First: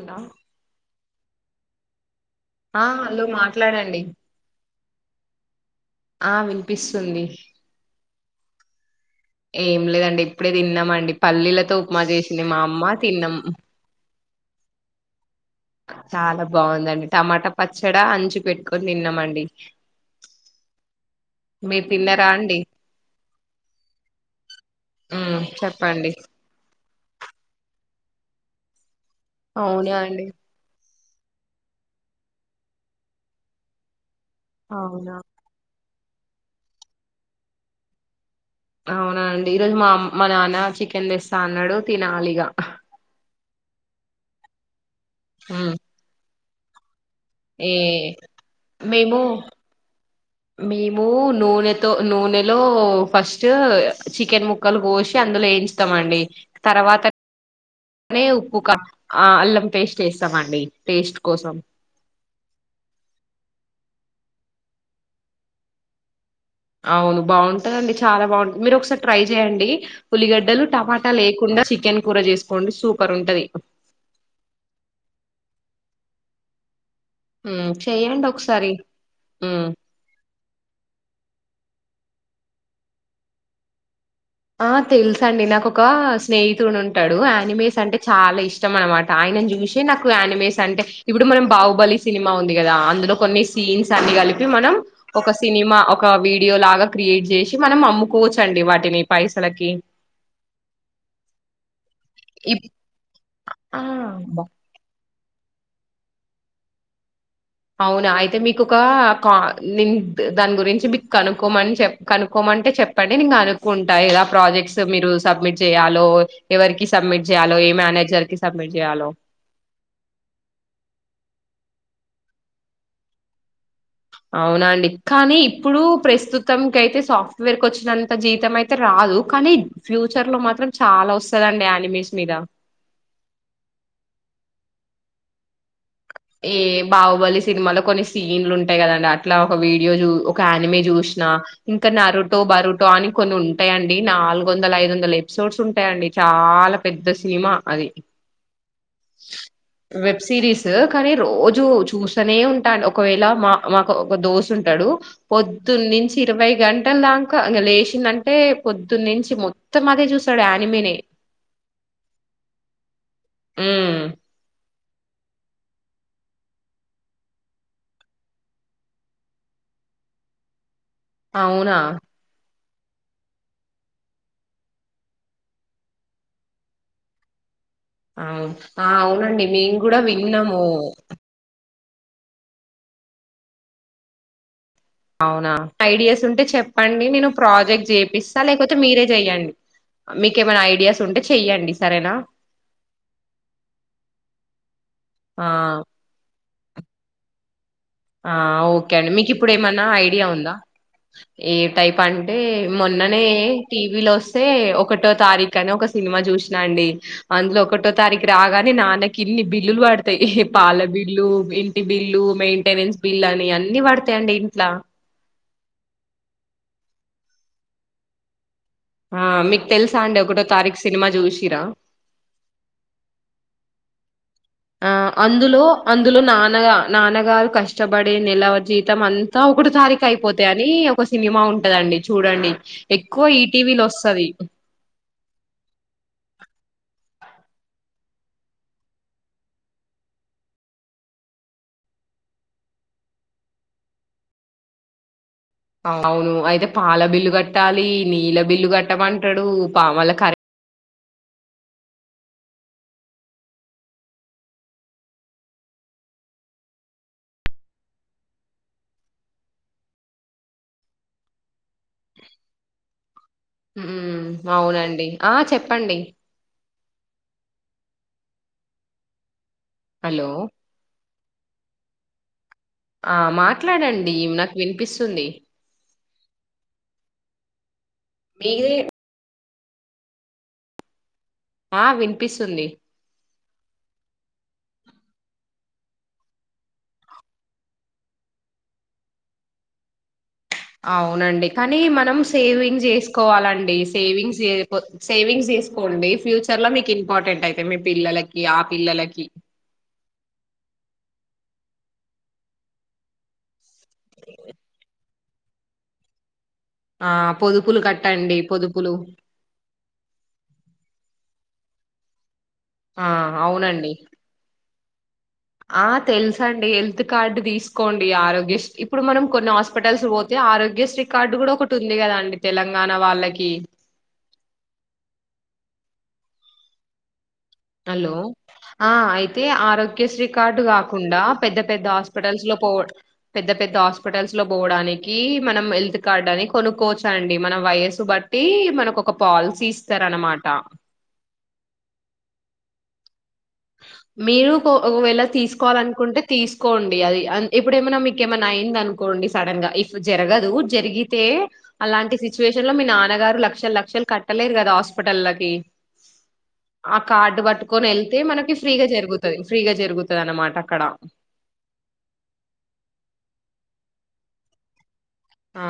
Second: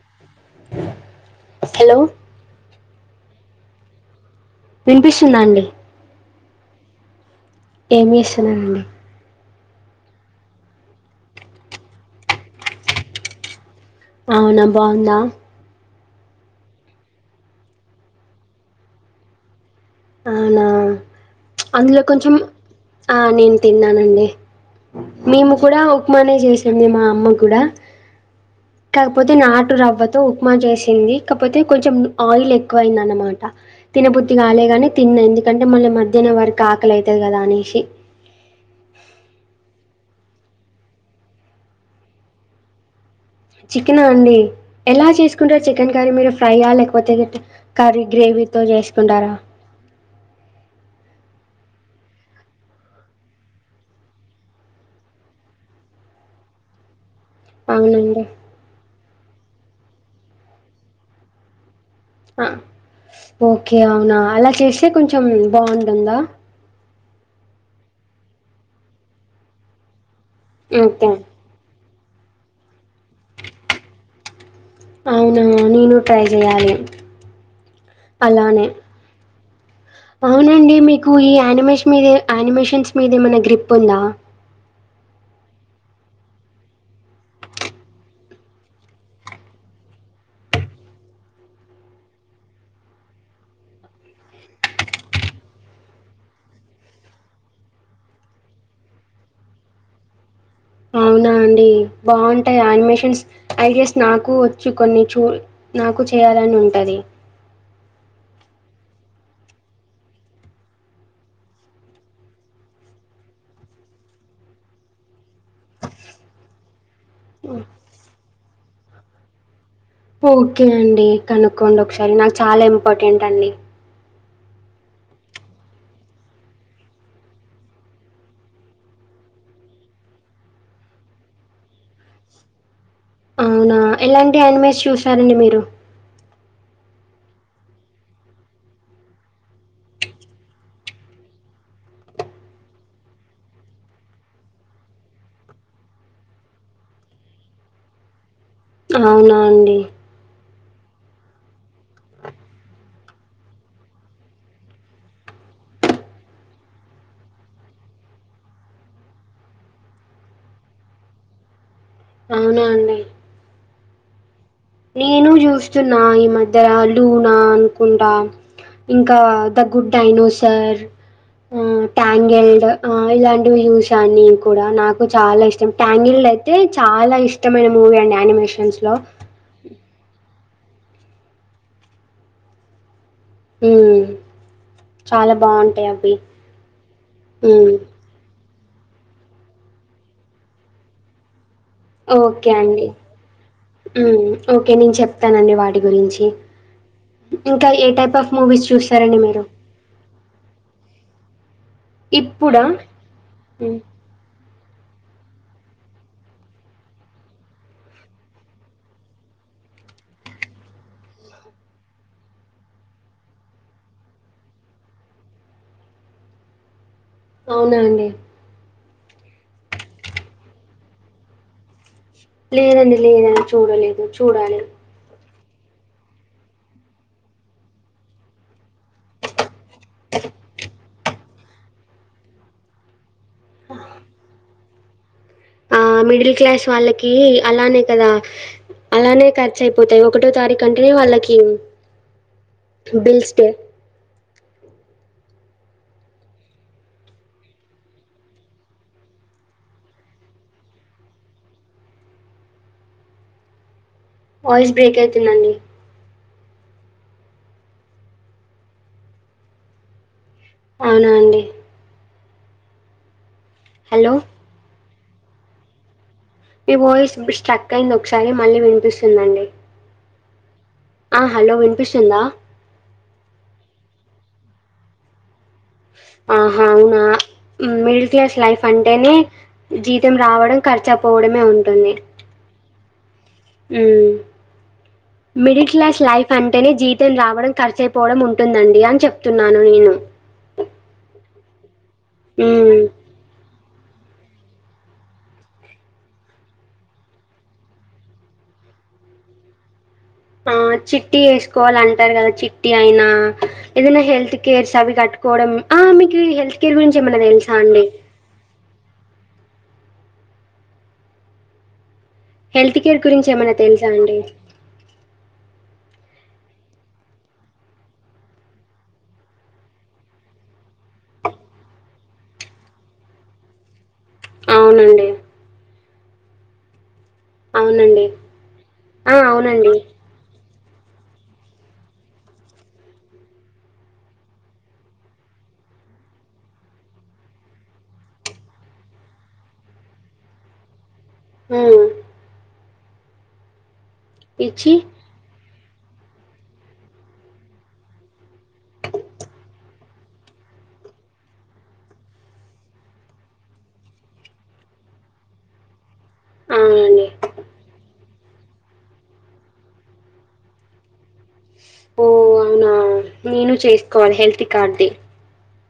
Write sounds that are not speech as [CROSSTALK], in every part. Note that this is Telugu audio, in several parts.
అలా హలో ఆ హాలో మాట్లాడండి వినిపిస్తుందా అండి ఆ వినిపిస్తుంది ఏమి చేస్తన్నా అండి ఏం లేదండి ఇప్పుడే తిన్నామ అండి పల్లీలతో ఉప్మా చేసింది మా అమ్మ తిన్నాం అవునా బాగుందా చాలా బాగుందండి టమాటా పచ్చడా అంచుకు పెట్టుకొని తిన్నామండి అవునా మీరు అందులో తిన్నారా కొంచెం అండి ఆ నేను తిన్నానండి ఉమ్ మేము కూడా చెప్పండి ఉప్మానే చేసింది మా అమ్మ కూడా కాకపోతే నాటు అవునా రవ్వతో అండి ఉప్మా చేసింది కపోతే కొంచెం ఆయిల్ ఎక్కువ అయిందినమాట తినబు కాలేగాని అవునా తిన్నా ఎందుకంటే మళ్ళ మ ధ్యానం వరకు ఆకలి అయితది కదా అనేషి అవునండి ఈరోజు మామ్ మా నాన్న చికెన్ తెస్తా అన్నాడు తినాలిగా చికెనా అండి ఎలా చేసుకుంటారు ఉమ్ చికెన్ కర్రీ మీరు ఫ్రై య్యా లేక కపోతే ఏ కర్రీ గ్రేవీతో మేము చేసుకుంటారా మేము నూనెతో నూనెలో ఫస్ట్ చికెన్ ముక్కలు కోసి అందులో ఎయించతాం అండి తర్వాత నే అవునండి ఉప్పుక ఆ అల్లం పేస్ట్ ఎస్తామండి టేస్ట్ కోసం ఆ ఓకే అవునా అలా చేస్తే కొంచెం బాగుంటుందా అవును బాగుంటదండి చాలా బాగుంటం మీరు ఒకసారి ట్రై చెయండి ఉల్లిగడ్డలు ఓకే. టమాటా లేకుండా చికెన్ కూర చేసుకోండి సూపర్ ఉంటది అవున నేను ట్రై చెయాలే ఉమ్ చెయండి ఒక ఒకసారి ఉమ్ అవునండి మీకు ఈ యానిమేస్ మీద యానిమేషన్స్ మీద ఏమైనా గ్రిప్ ఉందా ఆ తెలుసఅండి నాకు ఒక స్నేహితుడు ఉంటాడు ఆనిమేస్ అంటే చాలా ఇష్టం అనమాట ఆయనను చూసి నాకు యానిమేస్ అంటే ఇప్పుడు మనం బాహుబలి సినిమా ఉంది కదా అందులో కొన్ని సీన్స్ అన్ని కలిపి మనం ఒక సినిమా ఒక వీడియో లాగా క్రియేట్ చేసి మనం అమ్ముకోవచ్చండి వాటిని పైసలకి అవునా అండి ఇప్ బాగుంటాయా అనిమేషన్స్ ఐ ఆ గెస్ బా నాకు వచ్చు కొన్ని చూ నాకు చేయాలని ఉంటది అవునా అయితే మీకు ఒక కా నేన్ ద్ దాని గురించి మీకు కనుకోమని చె కనుక్కకోమంటే చెప్పండి నేన్ కనుకుంటా ఏదా ప్రాజెక్ట్స్ మీరు సబ్మిట్ చేయాలో ఎవరికి సబ్మిట్ చేయాలో ఏ మేనేజర్కి సబ్మిట్ చేయాలో ఓకే అండి కనుక్కోండి ఒకసారి నాకు చాలా ఇంపార్టెంట్ అండి అవునండి కానీ ఇప్పుడు ప్రస్తుతం కైయితే సాఫ్ట్వేర్కి వచ్చినంత జీవితం అయితే రాదు కానీ ఫ్యూచర్ లో మాత్రం చాలా వస్తదండి ఆనిమేస్ మీద అవునా ఎలాంటి ఆనిమేస్ చూసారండి మీరు బాహుబలి సినిమాలో కొన్ని సీన్లు ఉంటాయి కదండి. అట్లా ఒక వీడియో చూ ఒక యానిమీ చూసినా. ఇంకా నరుటో, బరుటో అని కొన్ని ఉంటాయండి. నాలుగు వందల, ఐదు వందల ఎపిసోడ్స్ ఉంటాయండి. చాలా పెద్ద సినిమా అది. అవునా అండి స కాని రోజు చూస్తనే ఉంటాం. ఒకవేళ మా మాకు ఒక దోశ్ ఉంటాడు. పొద్దున్న నుంచి ఇరవై గంటల దాకా లేచిండంటే, పొద్దున్న నుంచి మొత్తం అదే చూస్తాడు యానిమీనే. అవునా అండి ఉ నేను చూస్తున్నా ఈ మధ్య లూనా అనుకుంటా ఇంకా ద గుడ్ డైనోసర్ ఆ అవునా టాంగెల్డ్ ఆ ఇలాంటివి చూసాన్ని కూడా నాకు చాలా ఇష్టం. ట్యాంగిల్లు అయితే చాలా ఇష్ ఇష్టమైన మూవీ అండి యానిమేషన్స్ లో కూడ విన్నాము హూ అవునా ఐడియాస్ ఉంటే చెప్పండి నేను మ్మ్. ప్రాజెక్ట్ చేపిస్ లేకపోతే మీరే చెయ్యండి. మీకేమైనా ఐడియాస్ ఉంటే చెయ్యండి. సరేనా ఓకే అండి ఉమ్ ఓకే నేను ఆ చెప్తానండి వాటి గురించి ఉ ఇంకా ఏ టైప్ ఆఫ్ మూవీస్ చూస్తారండి మీరు ఇయ ఉందా ఏ టైప్ అంటే ఇప్పుడా మొన్ననే మ్మ్. టీవీలో వస్ టే ఒకటో తారీఖ్ అని ఒక సినిమా చూసినా అండి. అందులో ఒకటో తారీఖు రాగానే, నాన్నకిల్లి బిల్లులు పడతాయి. పాల బిల్లు ఇంటి బిల్లు మ రెన్స్ బిల్ అని అన్ని పడతాయండి ఇంట్లా అవునా అండి ఆ మీకు తెలుసా అండి ఒకటో తారీఖు సినిమా చూసిరా లేదండి లేదని చూడలేదు చూడాలి ఆ అందులో అందులో నాన్న నాన్నగారు కష్టపడే నిలవ జీతం అంతా ఒకటి తారీఖ్ అయిపోతా అని ఒకస్ సినిమా ఉంటదండి చూడండి ఎక్కువ ఈటీవీలో వస్తది. ఆ మిడిల్ క్లాస్ వాళ్ళకి అలానే కదా అలానే ఖర్చు అయిపోతాయి. ఒకటో తారీఖు అంటే వాళ్ళకి బిల్స్టే అవును అయితే పాల బిల్లు కట్టాలి. నీళ్ళ బిల్లు కట్టమంటడు. పా వాళ్ళ కరీ వాయిస్ బ్రేక్ అయితుందండి అవునా అండి హలో! ఉమ్ అవునండి ఆ చెప్పండి మీ వాయిస్ స్ట్రక్ అయింది. ఒకసారి మళ్ళీ వినిపిస్తుందండి హలో ఆ హలో విన్పిస్తుందా ఆ మాట్లాడండి నాకు వినిపిస్తుంది ఆహా అవునా మిర్ లస్ లైఫ్ మీదే అంటేనే జీతం రావడం ఖర్చు పోవడమే ఆ ఉంటుంది వినిపిస్తుంది మిడిల్ క్లాస్ లైఫ్ అంటేనే జీతం రావడం ఖర్చయిపోవడం ఉంటుందండి అని చెప్తున్నాను నేను అవునండి కానీ మన మనం హ్మ్. సేవింగ్ చేసుకోవాలండి సేవింగ్స్ సేవింగ్స్ తీసుకోండి ఫ్యూచర్ లో మీకు ఇంపార్టెంట్ అయిత మీ పిల్లలకి ఆ పిల్లలకి ఆ చిట్టీటి వేసుకోవాల అంటారు కదా చిట్టి అయినా ఏదైనా హెల్త్ కేర్స్ అవి కట్టుకోవడం ఆ మీకు హెల్త్ కేర్ గురించి ఆ ఏమైనా తెలుసా పొదుపులు అండి? కట్టండి పొదుపులు హెల్త్ కేర్ ఆ గురించి ఏమైన్నా తెలుసా అవునండి అండి ఆ తెలుస అండి హెల్త్ కార్డు తీసుకోండి ఆరోగ్య్రీ ఇప్పుడు మనం కొన్ని హాస్పిటల్స్ పోతే ఆరోగ్యశ్రీ కార్డు కూడా ఒకటి ఉంది కదాండి తెలంగాణ వాళ్ళకి అవునండి అవునండి. హలో ఆ అయితే ఆరోగ్యశ్రీ కార్డు కా కాకుండా పెద్ద పెద్ద హాస్పిటల్స్ లో పో పెద్ద పెద్ద హాస్పిటల్స్ లో పోవడానికి మనం హెల్త్ కార్డ్ అని కొనుక్కోవచ్చా అండి మన వయసు బట్టి మనకు ఒక పాలసీ ఇస్తార అనమాట ఆ మీరు ఇచ్చి ఒకవేళ తీసుకు తీకోవాలనుకుంటే తీసుకోండి అది ఇప్పుడ ఏమైనా మీక ఏమన్నా అయింది అనుకోండి సడన్ గా ఇఫ్ జరగదు జరిగితే అలాంటి సిచ్యువేషన్ లో మీ నాన్నగారు లక్షల లక్షలు కట్టలేరు కదా హాస్పిటల్కి ఆ అవునండి. కార్డు పట్టుకొని వెల్ప్ మనకు ఫ్రీగా జరుగుతుది ఫ్రీగా జరుగుతుంది అనమాట అక్కడ ఓ అవునా నేను చేసుకోవాలి హెల్త్ కార్ది ఆ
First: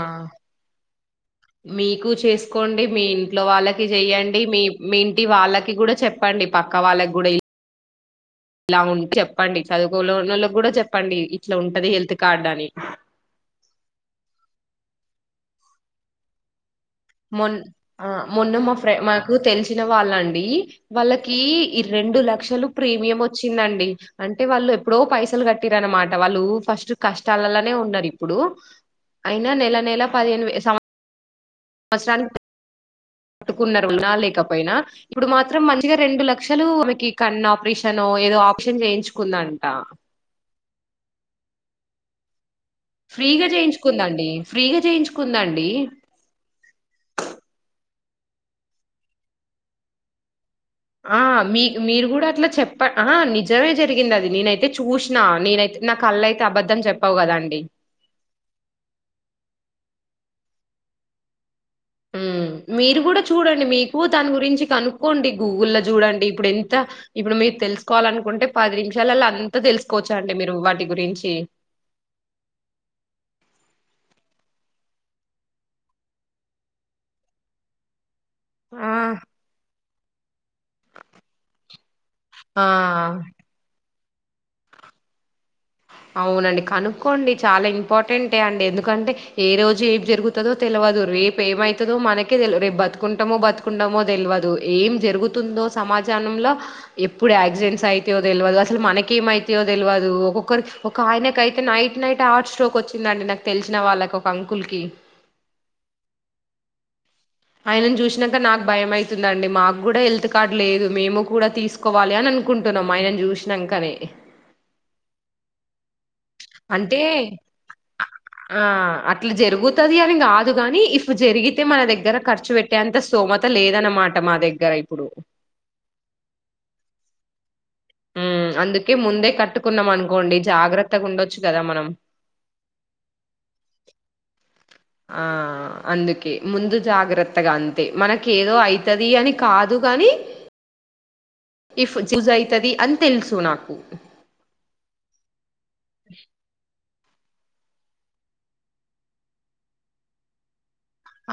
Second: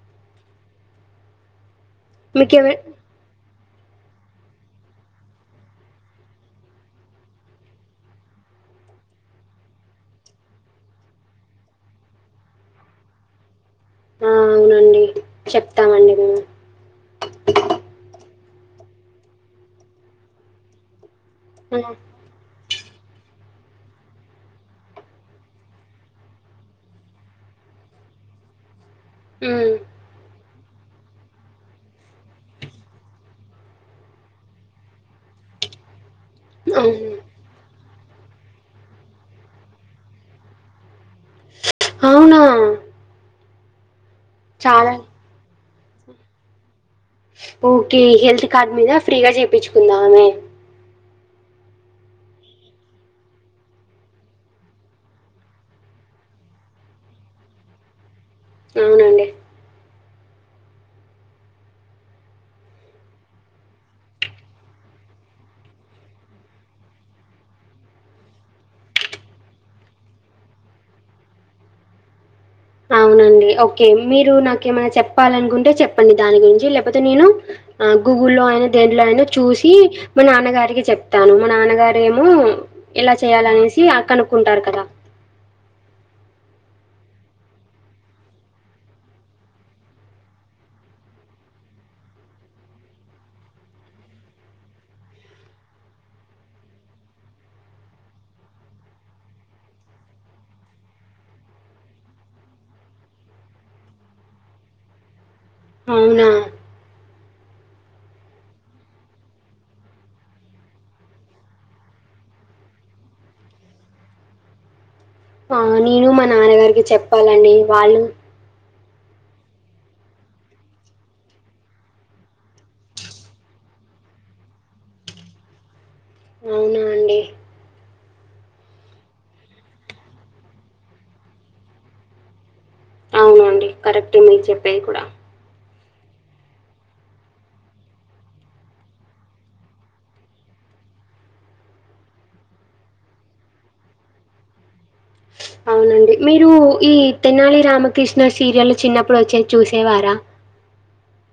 మీకు మీకెవ చేసుకోండి మీ ఇంట్లో వాళ్ళకు చెయ్యండి మీ మీ ఇంటి వాళ్ళకి కూడా చెప్పండి పక్క వాళ్ళకి కూడా ఇలా ఉ చెప్పండి చదువుకోలోళ్ళకి కూడా చెప్పండి ఇట్లా ఉంటది హెల్త్ కార్డ్ అని ఆ అవునండి చెప్తామండి మేము మొ ఆ మొన్న మా ఫ్రె మాకు తెలిసిన వాళ్ళండి వాళ్ళ క ఈ హ్మ్. రెండు లక్షలు ప్రీమియం వచ్చిందండి అంటే వాళ్ళు ఎప్పుడో పైసలు కట్టిర అనమాట వాళ్ళు ఫస్ట్ కష్టాలలోనే ఉన్నారు ఇప్పుడు అయినా హ్మ్. నెల నెల పదిహే మసలాని పట్టుకున్నారున్నా లేకపోయినా ఇప్పుడు మాత్రం మంచిగా రెండు లక్షలు అవును. క ఆపరే తను ఏదో ఆప్షన్ చేయించుకుందంట అవునా ఫ్రీగా చేయించుకుందాండి ఫ్రీగా చాలా చేయించుకుందా అండి ఓకే హెల్త్ కార్డ్ మీద ఫ్రీగా చేయిించుకుందామెే ఆ మీ మీరు కూడా అట్లా చెప్ప ఆ నిజమే జరిగింది అది నేనైతే చూసినా నేనైతే నా కళ్ళయితే అబద్ధం చెప్పావు కదాండి అవునండి ఉమ్ మీరు కూడా చూడండి మీకు దాని గురించి కనుక్కోండి గూగుల్ ల్లో చూడండి ఇప్పుడు ఎంత ఇప్పుడు మీరు తెలుసుకోవాలి అనుకుంటే పది నిమిషాలలో అంత తెలుసుకోవచ్చా అండి మీరు వాటి గురించి అవునండి ఓకే మీరు నాకేమైనా చెప్పాలనుకుంటే చెప్పండి దాని గురించి లేకపోతే నేను ఆ గూగుల్లో అయినా ఆ దేంట్లో అయినా చూసి మా నాన్నగారికి చెప్తాను మా నాన్నగార ఏమో ఆ ఎలా చేయాలనేసి కనుక్కుంటారు కదా అవునండి కనుక్కోండి చాలా ఇంపార్టెంటే అండి ఎందుకంటే ఏ రోజు ఏం జరుగుతుందో తెలవదు రేపు ఏమవుతుందో మనకే తెలి రేపు బతుకుంటామో బతుకుంటామో తెలవాదు ఏం జరుగుతుందో సమాజానంలో ఎప్పుడు యాక్సిడెంట్స్ అవుతాయో తెలియదు అసలు మనకేమవుతయో తెలవదు ఒక్కొక్కరి ఒక ఆయనకైతే నైట్ నైట్ హార్ట్ స్ట్రోక్ వచ్చిందండి నాకు తెలిసిన వాళ్ళకి ఒక అంకుల్కి అవునా ఆయనను చూసినాక నాకు భయమవుతుందండి మాకు కూడా హెల్త్ కార్డు లేదు మేము కూడా తీసుకోవాలి అని అనుకుంటున్నాం ఆయనను చూసినాకనే ఆ నేను మా నాన్నగారికి అంటే చెప్పాలండి వాళ్ళు ఆ అట్లా జరుగుతది అని కాదు గాని ఇఫ్ జరిగితే మన దగ్గర ఖర్చు పెట్టేంత స్తోమత లేదన్నమాట మా దగ్గర ఇప్పుడు అవునా అండి. ఉమ్ అందుకే ముందే కట్టుకున్నాం అనుకోండి జాగ్రత్తగా ఉండొచ్చు కదా మనం కరెక్ట్ ఏ మీరు చెప్పి ఆ అందుకే ముందు జాగ్రత్తగా అంతే మనక ఏదో అవుతది అని కాదు కాగాని ఇఫ్ చూజ్ అవుతుది అని తెలుసు నాకు అండి మీరు ఈ త్తెనాలి రామకృష్ణ సీరియల్ చిన్నప్పుడు వచ్చేది చసేవారా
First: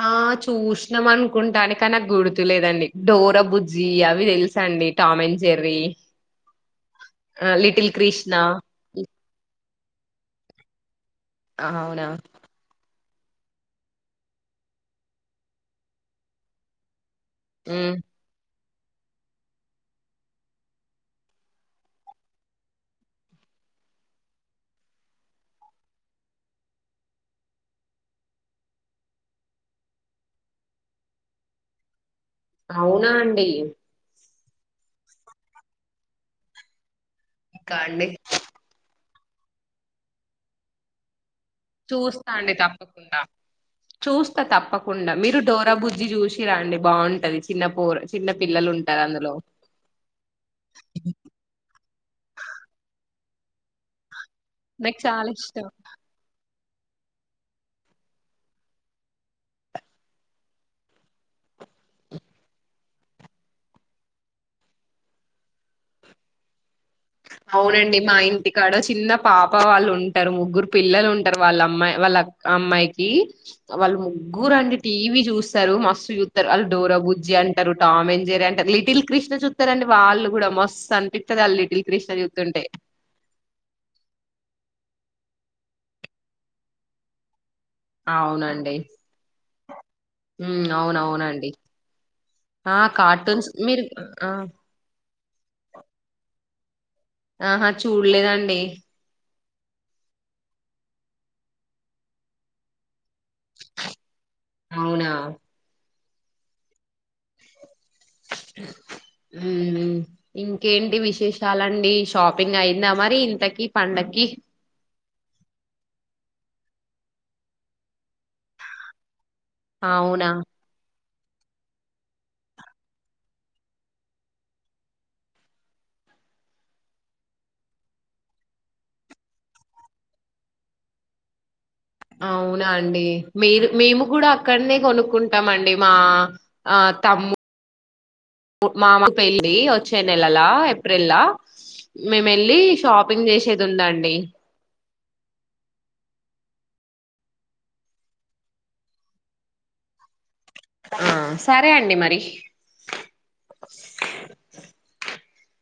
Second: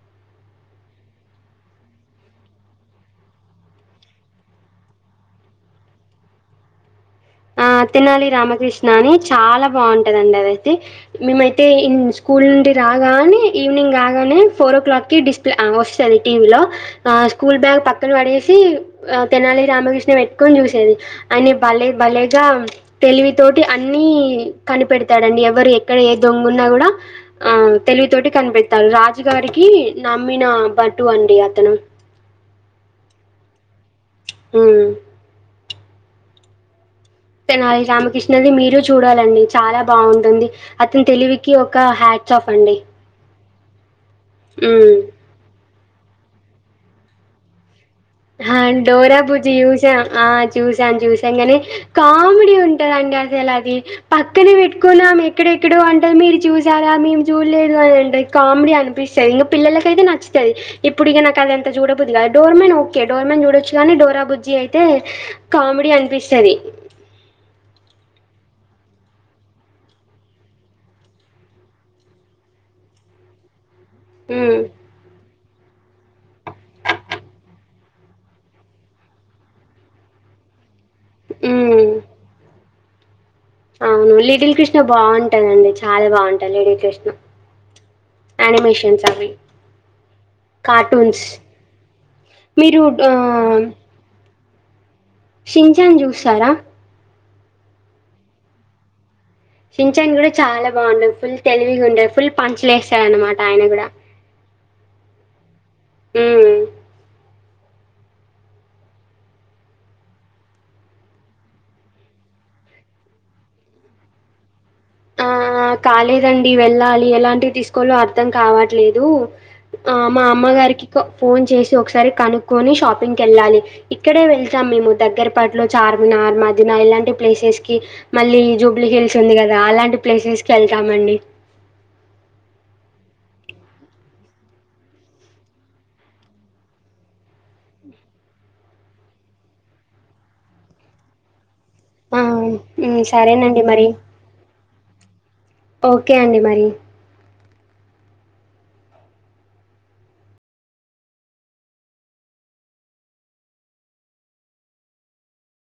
ఆ చూసినాం అనుకుంటాను కాని నాకు గుర్తులేదండి డోర బుజ్జి అవి తెలుసా అండి టామ అం చెర్రీ ఆ తినాలి రామకృష్ణ అని చాలా బాగుంటదండి అదయితే మేమయితే ఇ అవునా స్కూల్ నుండి రా రాగానే ఈవినింగ్ కాగానే ఫోర్ ఓ క్లాక్కిి డిస్ప్లే వస్తుంది టీవీలో ఆ స్కూల్ బ్యాగ్ ఉమ్ పక్కన పడేసి ఆ తెనాలి రామకృష్ణ పెట్టుకొని చూసేది అని బల్లే బల్లే గా తెలివి తోటి అన్ని కనిపెడతాడుడి ఎవరు ఎక్కడ ఏ దొంగ ఉన్నా కూడా ఆ తెలివి తోటి కనిపెడతాడు రాజుగారికి నమ్మిన బటు అండి అతను అవునా అండి ఉమ్ ఇంకా తెనాలి అండి రామకృష్ణని మీరు చూడ చూడాలండి చాలా బాగుంటుంది అతను తెలివి ఒక చూస్తా హ్యాట్స్ ఆఫ్ అండి తప్పకుండా చూస్తా హ్మ్. తప్పకుండా మీరు డోర బుజ్జి చూసి చ్చిరా అండి బాగుంటది చిన్న పూర డోరా బుజ్జి చూసా ఆ చూసాను చూసాం గాని కామెడీ ఉంటందండి ఎలా అది పక్కనే నాకు పెట్టుకున్నా చాలా ఇష్టం ఎక్కడెక్కడో అంటే మీరు చూసి రారా మేము చూడలేదు అ కామెడీ అనిపిస్తుంది ఇక పిల్లకైతే నచ్చుతది ఇప్పుడు ఇక నాకు అదింత చడోద్దు కద ోర్ మన్ ే డోర్మన్ చూడొచ్చు కానీ డోరా బుజ్జి అయితే కామెడీ అనిపిస్తది అవునండి మా ఇంటికాడ చిన్న పాప వాళ్ళు ఉంటారు. ముగ్గురు పిల్లలుంటరు వాళ్ళ అమ్మా వాళ్ళ అమ్మాయికి. వాళ్ళు హ్మ్. ముగ్గురండి టీవీ జూస్. త్తరు మస్తు జూత్తరు. అళ్ళు డోరా బుజ్జి అంటారు, టామ్ ఎండ్ జెరీ అంటారు, లిటిల్ క్రిష్ణ జూత్తరండి వాళ్ళు గూడా మస్. తన్పితాదలిటిల్. హ్మ్. క్రిష్ణ జూతుంటే. అవును లిటిల్ క్రిష్ణ బాగుంటదండి. చాలా బాగుంటది లిడిల్ క్రిష్ణ. అవునండి. ఊ కార్టూన్స్. అవునవునండి. ఆ మీరు కార్టూన్స్ మీరు, ఆ ఆ. షీన్శాన్ జూసారా.? ఆహా చూడ్లేదాండి. షీన్శాన్ గూడా చాలా బాగుండది. ఫుల్ తెలివిగా ఉంటది. ఫుల్ పంచలేస్. తే అన్నమాట ఆయన గూడా. అవునా ఊఉ. ఊహూ ఇంకేంటి విశేషాలండి షాపింగ్ అయిందా మరి ఇంతకి పండక్కి? ఆ కాలేదండి వెళ్ళాలి ఎలాంటివి తీసుకోలో అర్థం కావట్లేదు. ! ఆ మా అవునా అమ్మగారికి. క్క ఫోన్ చేసి ఒక్సారి కనుక్కొని షాపింకెళ్ళాలి. ఇక్కడే వెళ్తాం మేము దగ్గరపట్లో చార్మినార్, మధీనా ఇలాంటి ప్లేసెస్ కి మళ్ళీ జూబ్లీహిల్స్ ఉంది గదా! అలాం. [INAUDIBLE] ప్లేసెస్ కి ఎళ్తామండి. అవునా అండి. ! మీరు మేము గూడా అక్కడ్నే కొనుక్కుంటామడి మా ఆ తమ్ము మామ పెళ్ళి వచ్చే నెలలా ఏప్రిల్లా. ఆ మేము వెళ్ళి ఊ షాపింగ్ సరేనండి చేసేది మరి. ఉందండి ఓకే అండి మరి. సరే అండి మరి.